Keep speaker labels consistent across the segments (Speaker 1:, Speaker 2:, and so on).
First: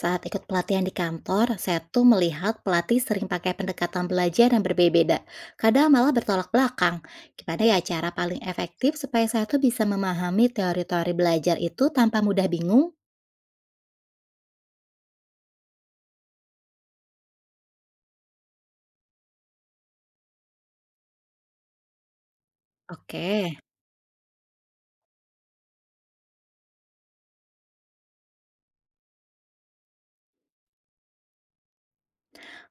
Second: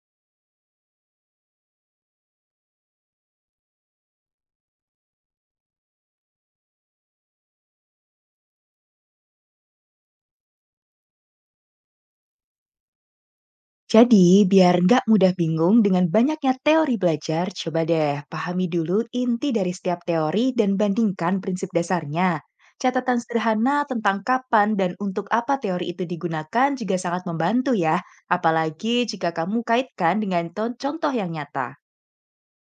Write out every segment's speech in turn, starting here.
Speaker 1: Saat ikut pelatihan di kantor, saya tuh melihat pelatih sering pakai pendekatan belajar yang berbeda, kadang malah bertolak belakang. Gimana ya cara paling efektif supaya saya tuh bisa memahami teori-teori belajar itu tanpa mudah bingung?
Speaker 2: Jadi, biar nggak mudah bingung dengan banyaknya teori belajar, coba deh pahami dulu inti dari setiap teori dan bandingkan prinsip dasarnya. Catatan
Speaker 1: Oke.
Speaker 2: sederhana tentang kapan dan untuk apa teori itu digunakan juga sangat membantu ya, apalagi jika kamu kaitkan dengan contoh yang nyata.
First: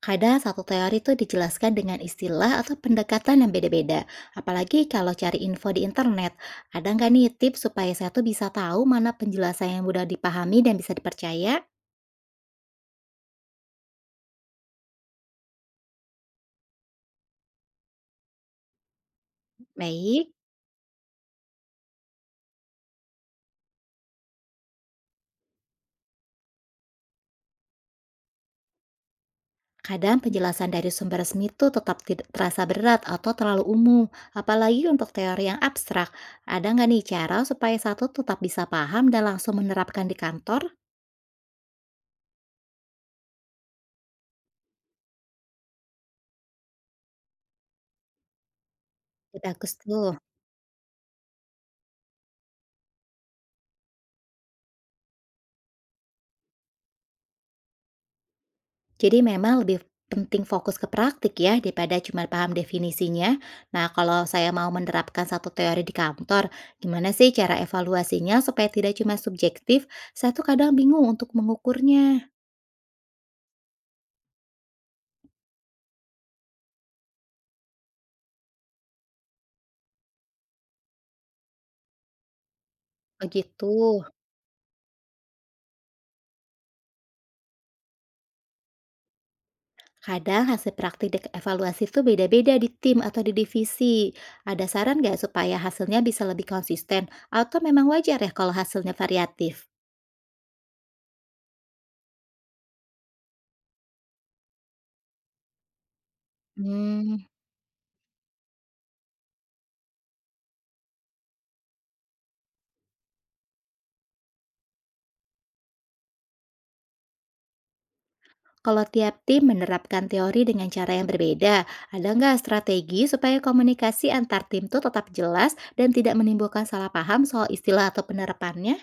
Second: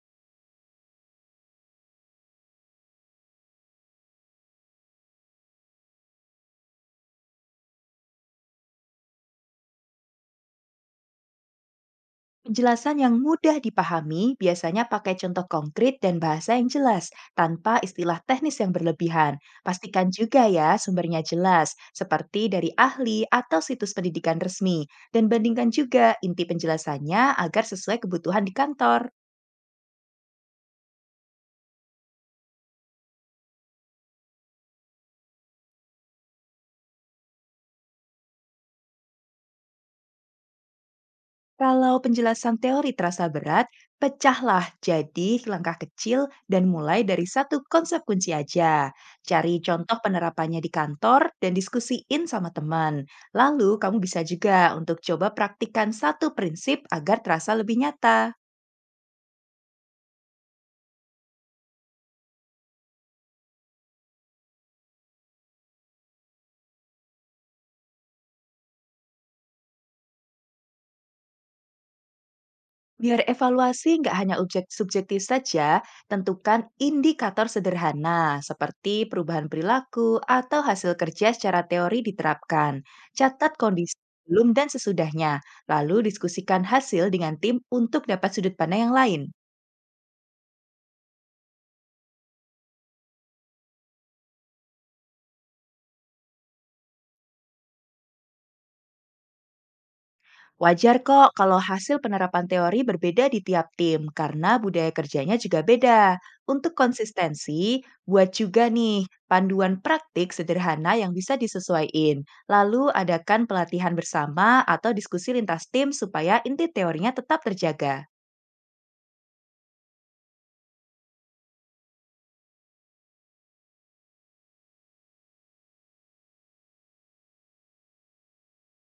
Speaker 1: Kadang satu teori tuh dijelaskan dengan istilah atau pendekatan yang beda-beda, apalagi kalau cari info di internet. Ada nggak nih tips supaya saya tuh bisa tahu mana penjelasan yang mudah dipahami dan bisa dipercaya?
Speaker 2: Penjelasan yang mudah dipahami biasanya pakai contoh konkret dan bahasa yang jelas, tanpa istilah teknis yang berlebihan. Pastikan
Speaker 1: Baik.
Speaker 2: juga ya sumbernya jelas, seperti dari ahli atau situs pendidikan resmi, dan bandingkan juga inti penjelasannya agar sesuai kebutuhan di kantor.
Speaker 1: Kadang penjelasan dari sumber resmi itu tetap tidak terasa berat atau terlalu umum, apalagi untuk teori yang abstrak. Ada nggak nih cara supaya satu tetap bisa paham dan langsung menerapkan di kantor?
Speaker 2: Kalau penjelasan teori terasa berat, pecahlah jadi langkah kecil dan mulai dari satu konsep kunci aja. Cari
Speaker 1: Bagus
Speaker 2: contoh
Speaker 1: tuh.
Speaker 2: penerapannya di kantor dan diskusiin sama teman. Lalu kamu bisa juga untuk coba praktikkan satu prinsip agar terasa lebih nyata.
Speaker 1: Jadi memang lebih penting fokus ke praktik ya daripada cuma paham definisinya. Nah, kalau saya mau menerapkan satu teori di kantor, gimana sih cara evaluasinya supaya tidak cuma subjektif? Saya tuh kadang bingung untuk mengukurnya.
Speaker 2: Biar evaluasi nggak hanya objek subjektif saja, tentukan indikator sederhana seperti perubahan perilaku atau hasil kerja secara teori diterapkan. Catat
Speaker 1: Begitu.
Speaker 2: kondisi sebelum dan sesudahnya, lalu diskusikan hasil dengan tim untuk dapat sudut pandang yang lain.
Speaker 1: Kadang hasil evaluasi itu beda-beda di tim atau di divisi. Ada saran nggak supaya hasilnya bisa lebih konsisten? Atau memang wajar ya kalau hasilnya variatif?
Speaker 2: Wajar kok kalau hasil penerapan teori berbeda di tiap tim, karena budaya kerjanya juga beda. Untuk
Speaker 1: Hmm,
Speaker 2: konsistensi, buat juga nih panduan praktik sederhana yang bisa disesuaikan. Lalu adakan pelatihan bersama atau diskusi lintas tim supaya inti teorinya tetap terjaga.
Speaker 1: kalau tiap tim menerapkan teori dengan cara yang berbeda, ada nggak strategi supaya komunikasi antar tim itu tetap jelas dan tidak menimbulkan salah paham soal istilah atau penerapannya?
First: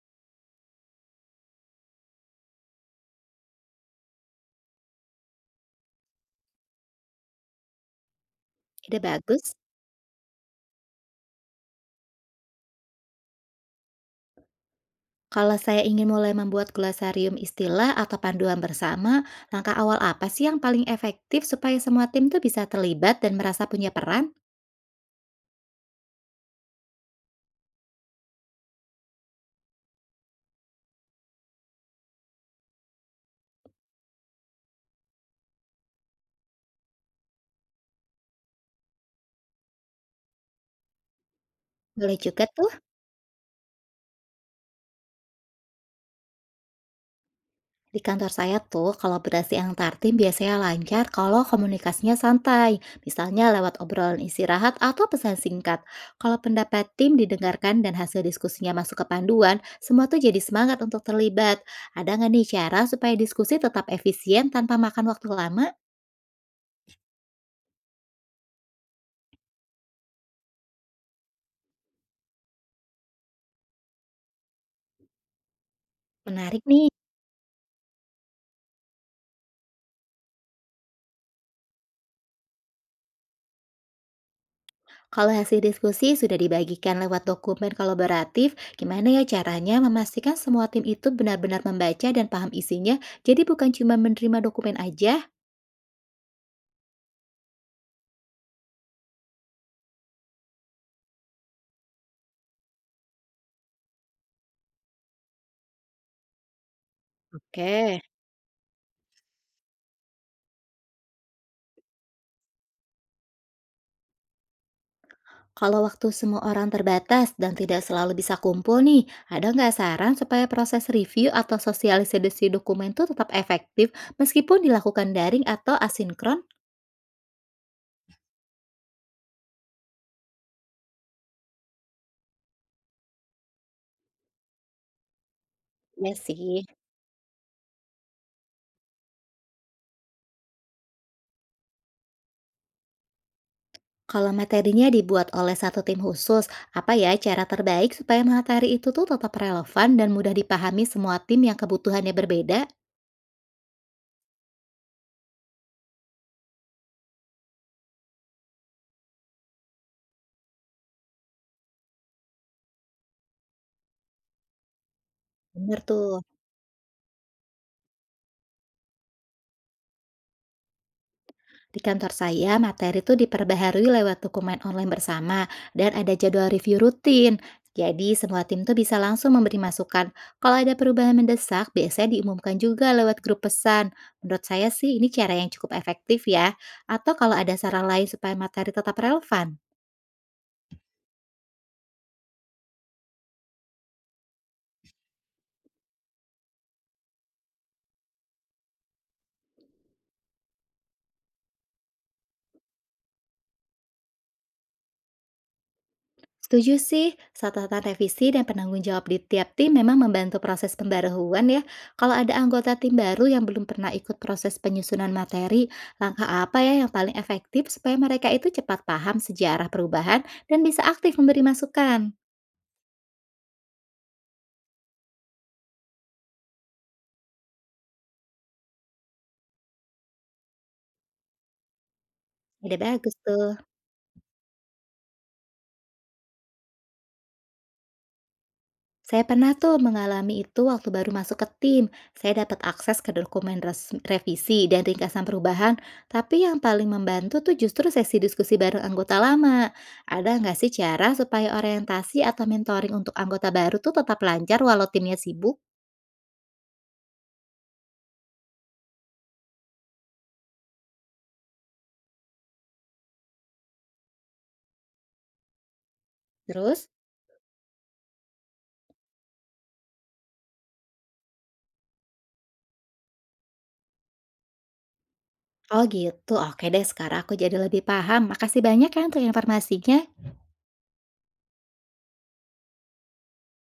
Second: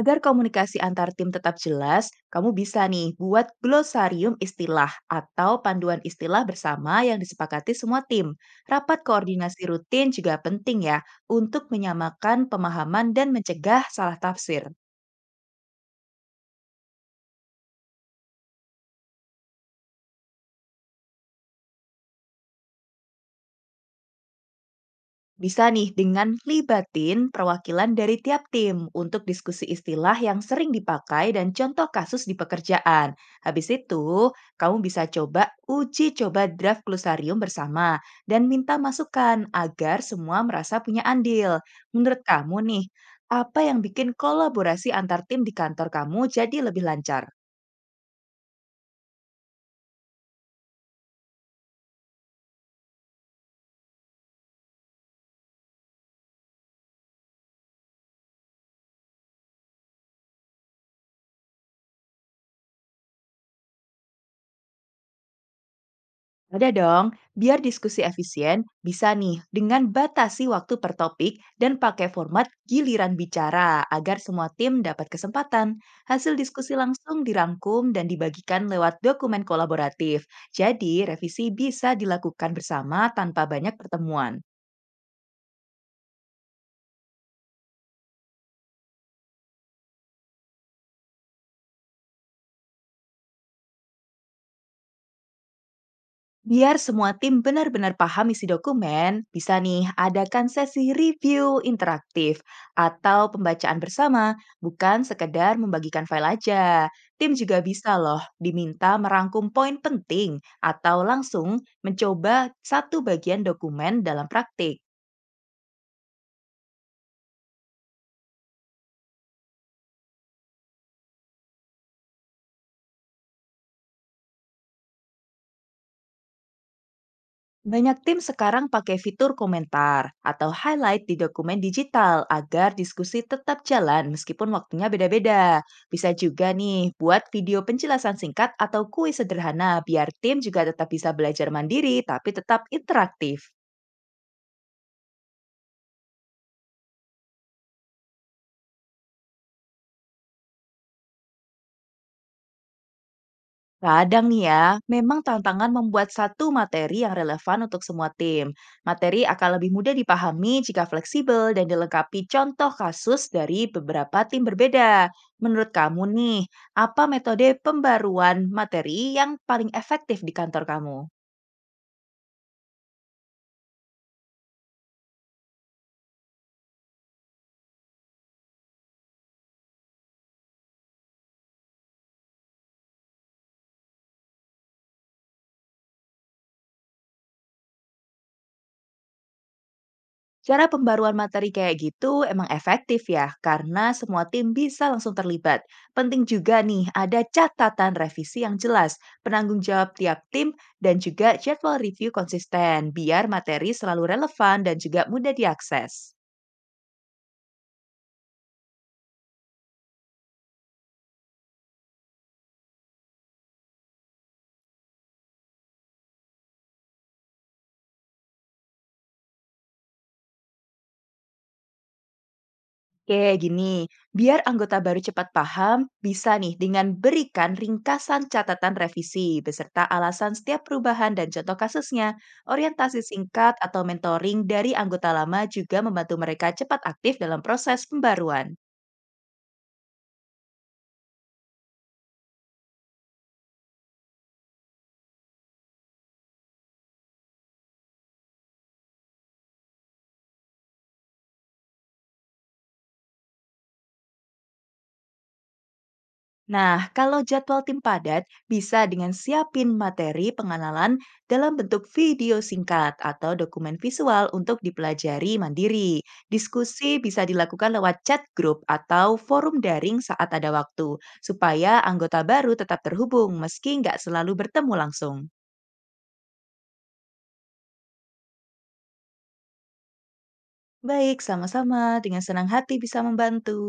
Speaker 2: Agar komunikasi antar tim tetap jelas, kamu bisa nih buat glosarium istilah atau panduan istilah bersama yang disepakati semua tim. Rapat
Speaker 1: Ide bagus.
Speaker 2: koordinasi rutin juga penting ya untuk menyamakan pemahaman dan mencegah salah tafsir.
Speaker 1: Kalau saya ingin mulai membuat glosarium istilah atau panduan bersama, langkah awal apa sih yang paling efektif supaya semua tim tuh bisa terlibat dan merasa punya peran?
Speaker 2: Bisa nih dengan libatin perwakilan dari tiap tim untuk diskusi istilah yang sering dipakai dan contoh kasus di pekerjaan. Habis itu, kamu bisa coba uji coba draft glosarium bersama dan minta masukan agar semua merasa punya andil.
Speaker 1: Boleh
Speaker 2: Menurut
Speaker 1: juga
Speaker 2: kamu
Speaker 1: tuh.
Speaker 2: nih, apa yang bikin kolaborasi antar tim di kantor kamu jadi lebih lancar?
Speaker 1: Di kantor saya tuh kolaborasi antar tim biasanya lancar kalau komunikasinya santai, misalnya lewat obrolan istirahat atau pesan singkat. Kalau pendapat tim didengarkan dan hasil diskusinya masuk ke panduan, semua tuh jadi semangat untuk terlibat. Ada nggak nih cara supaya diskusi tetap efisien tanpa makan waktu lama?
Speaker 2: Ada dong, biar diskusi efisien, bisa nih dengan batasi waktu per topik dan pakai format giliran bicara agar semua tim dapat kesempatan. Hasil
Speaker 1: Menarik
Speaker 2: diskusi
Speaker 1: nih.
Speaker 2: langsung dirangkum dan dibagikan lewat dokumen kolaboratif. Jadi, revisi bisa dilakukan bersama tanpa banyak pertemuan.
Speaker 1: Kalau hasil diskusi sudah dibagikan lewat dokumen kolaboratif, gimana ya caranya memastikan semua tim itu benar-benar membaca dan paham isinya, jadi bukan cuma menerima dokumen aja?
Speaker 2: Biar semua tim benar-benar paham isi dokumen, bisa nih adakan sesi review interaktif atau pembacaan bersama, bukan sekedar membagikan file aja. Tim juga bisa
Speaker 1: Oke.
Speaker 2: loh diminta merangkum poin penting atau langsung mencoba satu bagian dokumen dalam praktik.
Speaker 1: Kalau waktu semua orang terbatas dan tidak selalu bisa kumpul nih, ada nggak saran supaya proses review atau sosialisasi dokumen itu tetap efektif meskipun dilakukan daring atau asinkron?
Speaker 2: Banyak tim sekarang pakai fitur komentar atau highlight di dokumen digital agar diskusi tetap jalan meskipun waktunya beda-beda. Bisa
Speaker 1: Ya
Speaker 2: juga
Speaker 1: sih.
Speaker 2: nih buat video penjelasan singkat atau kuis sederhana biar tim juga tetap bisa belajar mandiri tapi tetap interaktif.
Speaker 1: Kalau materinya dibuat oleh satu tim khusus, apa ya cara terbaik supaya materi itu tuh tetap relevan dan mudah dipahami semua tim yang kebutuhannya berbeda?
Speaker 2: Kadang nih ya, memang tantangan membuat satu materi yang relevan untuk semua tim. Materi akan lebih mudah dipahami jika fleksibel dan dilengkapi contoh kasus dari beberapa tim berbeda. Menurut
Speaker 1: Bener
Speaker 2: kamu
Speaker 1: tuh.
Speaker 2: nih, apa metode pembaruan materi yang paling efektif di kantor kamu?
Speaker 1: Di kantor saya, materi itu diperbaharui lewat dokumen online bersama dan ada jadwal review rutin. Jadi semua tim tuh bisa langsung memberi masukan. Kalau ada perubahan mendesak, biasanya diumumkan juga lewat grup pesan. Menurut saya sih ini cara yang cukup efektif ya. Atau kalau ada saran lain supaya materi tetap relevan.
Speaker 2: Cara pembaruan materi kayak gitu emang efektif ya, karena semua tim bisa langsung terlibat. Penting juga nih, ada catatan revisi yang jelas, penanggung jawab tiap tim, dan juga jadwal review konsisten, biar materi selalu relevan dan juga mudah diakses.
Speaker 1: Setuju sih, catatan revisi dan penanggung jawab di tiap tim memang membantu proses pembaruan ya. Kalau ada anggota tim baru yang belum pernah ikut proses penyusunan materi, langkah apa ya yang paling efektif supaya mereka itu cepat paham sejarah perubahan dan bisa aktif memberi masukan?
Speaker 2: Oke, gini. Biar anggota baru cepat paham, bisa nih dengan berikan ringkasan catatan revisi beserta alasan setiap perubahan dan contoh kasusnya.
Speaker 1: Ide
Speaker 2: Orientasi
Speaker 1: bagus tuh.
Speaker 2: singkat atau mentoring dari anggota lama juga membantu mereka cepat aktif dalam proses pembaruan.
Speaker 1: Saya pernah tuh mengalami itu waktu baru masuk ke tim. Saya dapat akses ke revisi dan ringkasan perubahan, tapi yang paling membantu tuh justru sesi diskusi bareng anggota lama. Ada nggak sih cara supaya orientasi atau mentoring untuk anggota baru tuh tetap lancar walau timnya sibuk?
Speaker 2: Nah, kalau jadwal tim padat, bisa dengan siapin materi pengenalan dalam bentuk video singkat atau dokumen visual untuk dipelajari mandiri.
Speaker 1: Terus?
Speaker 2: Diskusi bisa dilakukan lewat chat grup atau forum daring saat ada waktu, supaya anggota baru tetap terhubung meski nggak selalu bertemu langsung.
Speaker 1: Oh gitu, oke deh sekarang aku jadi lebih paham. Makasih banyak ya untuk informasinya.
Speaker 2: Baik, sama-sama. Dengan senang hati bisa membantu.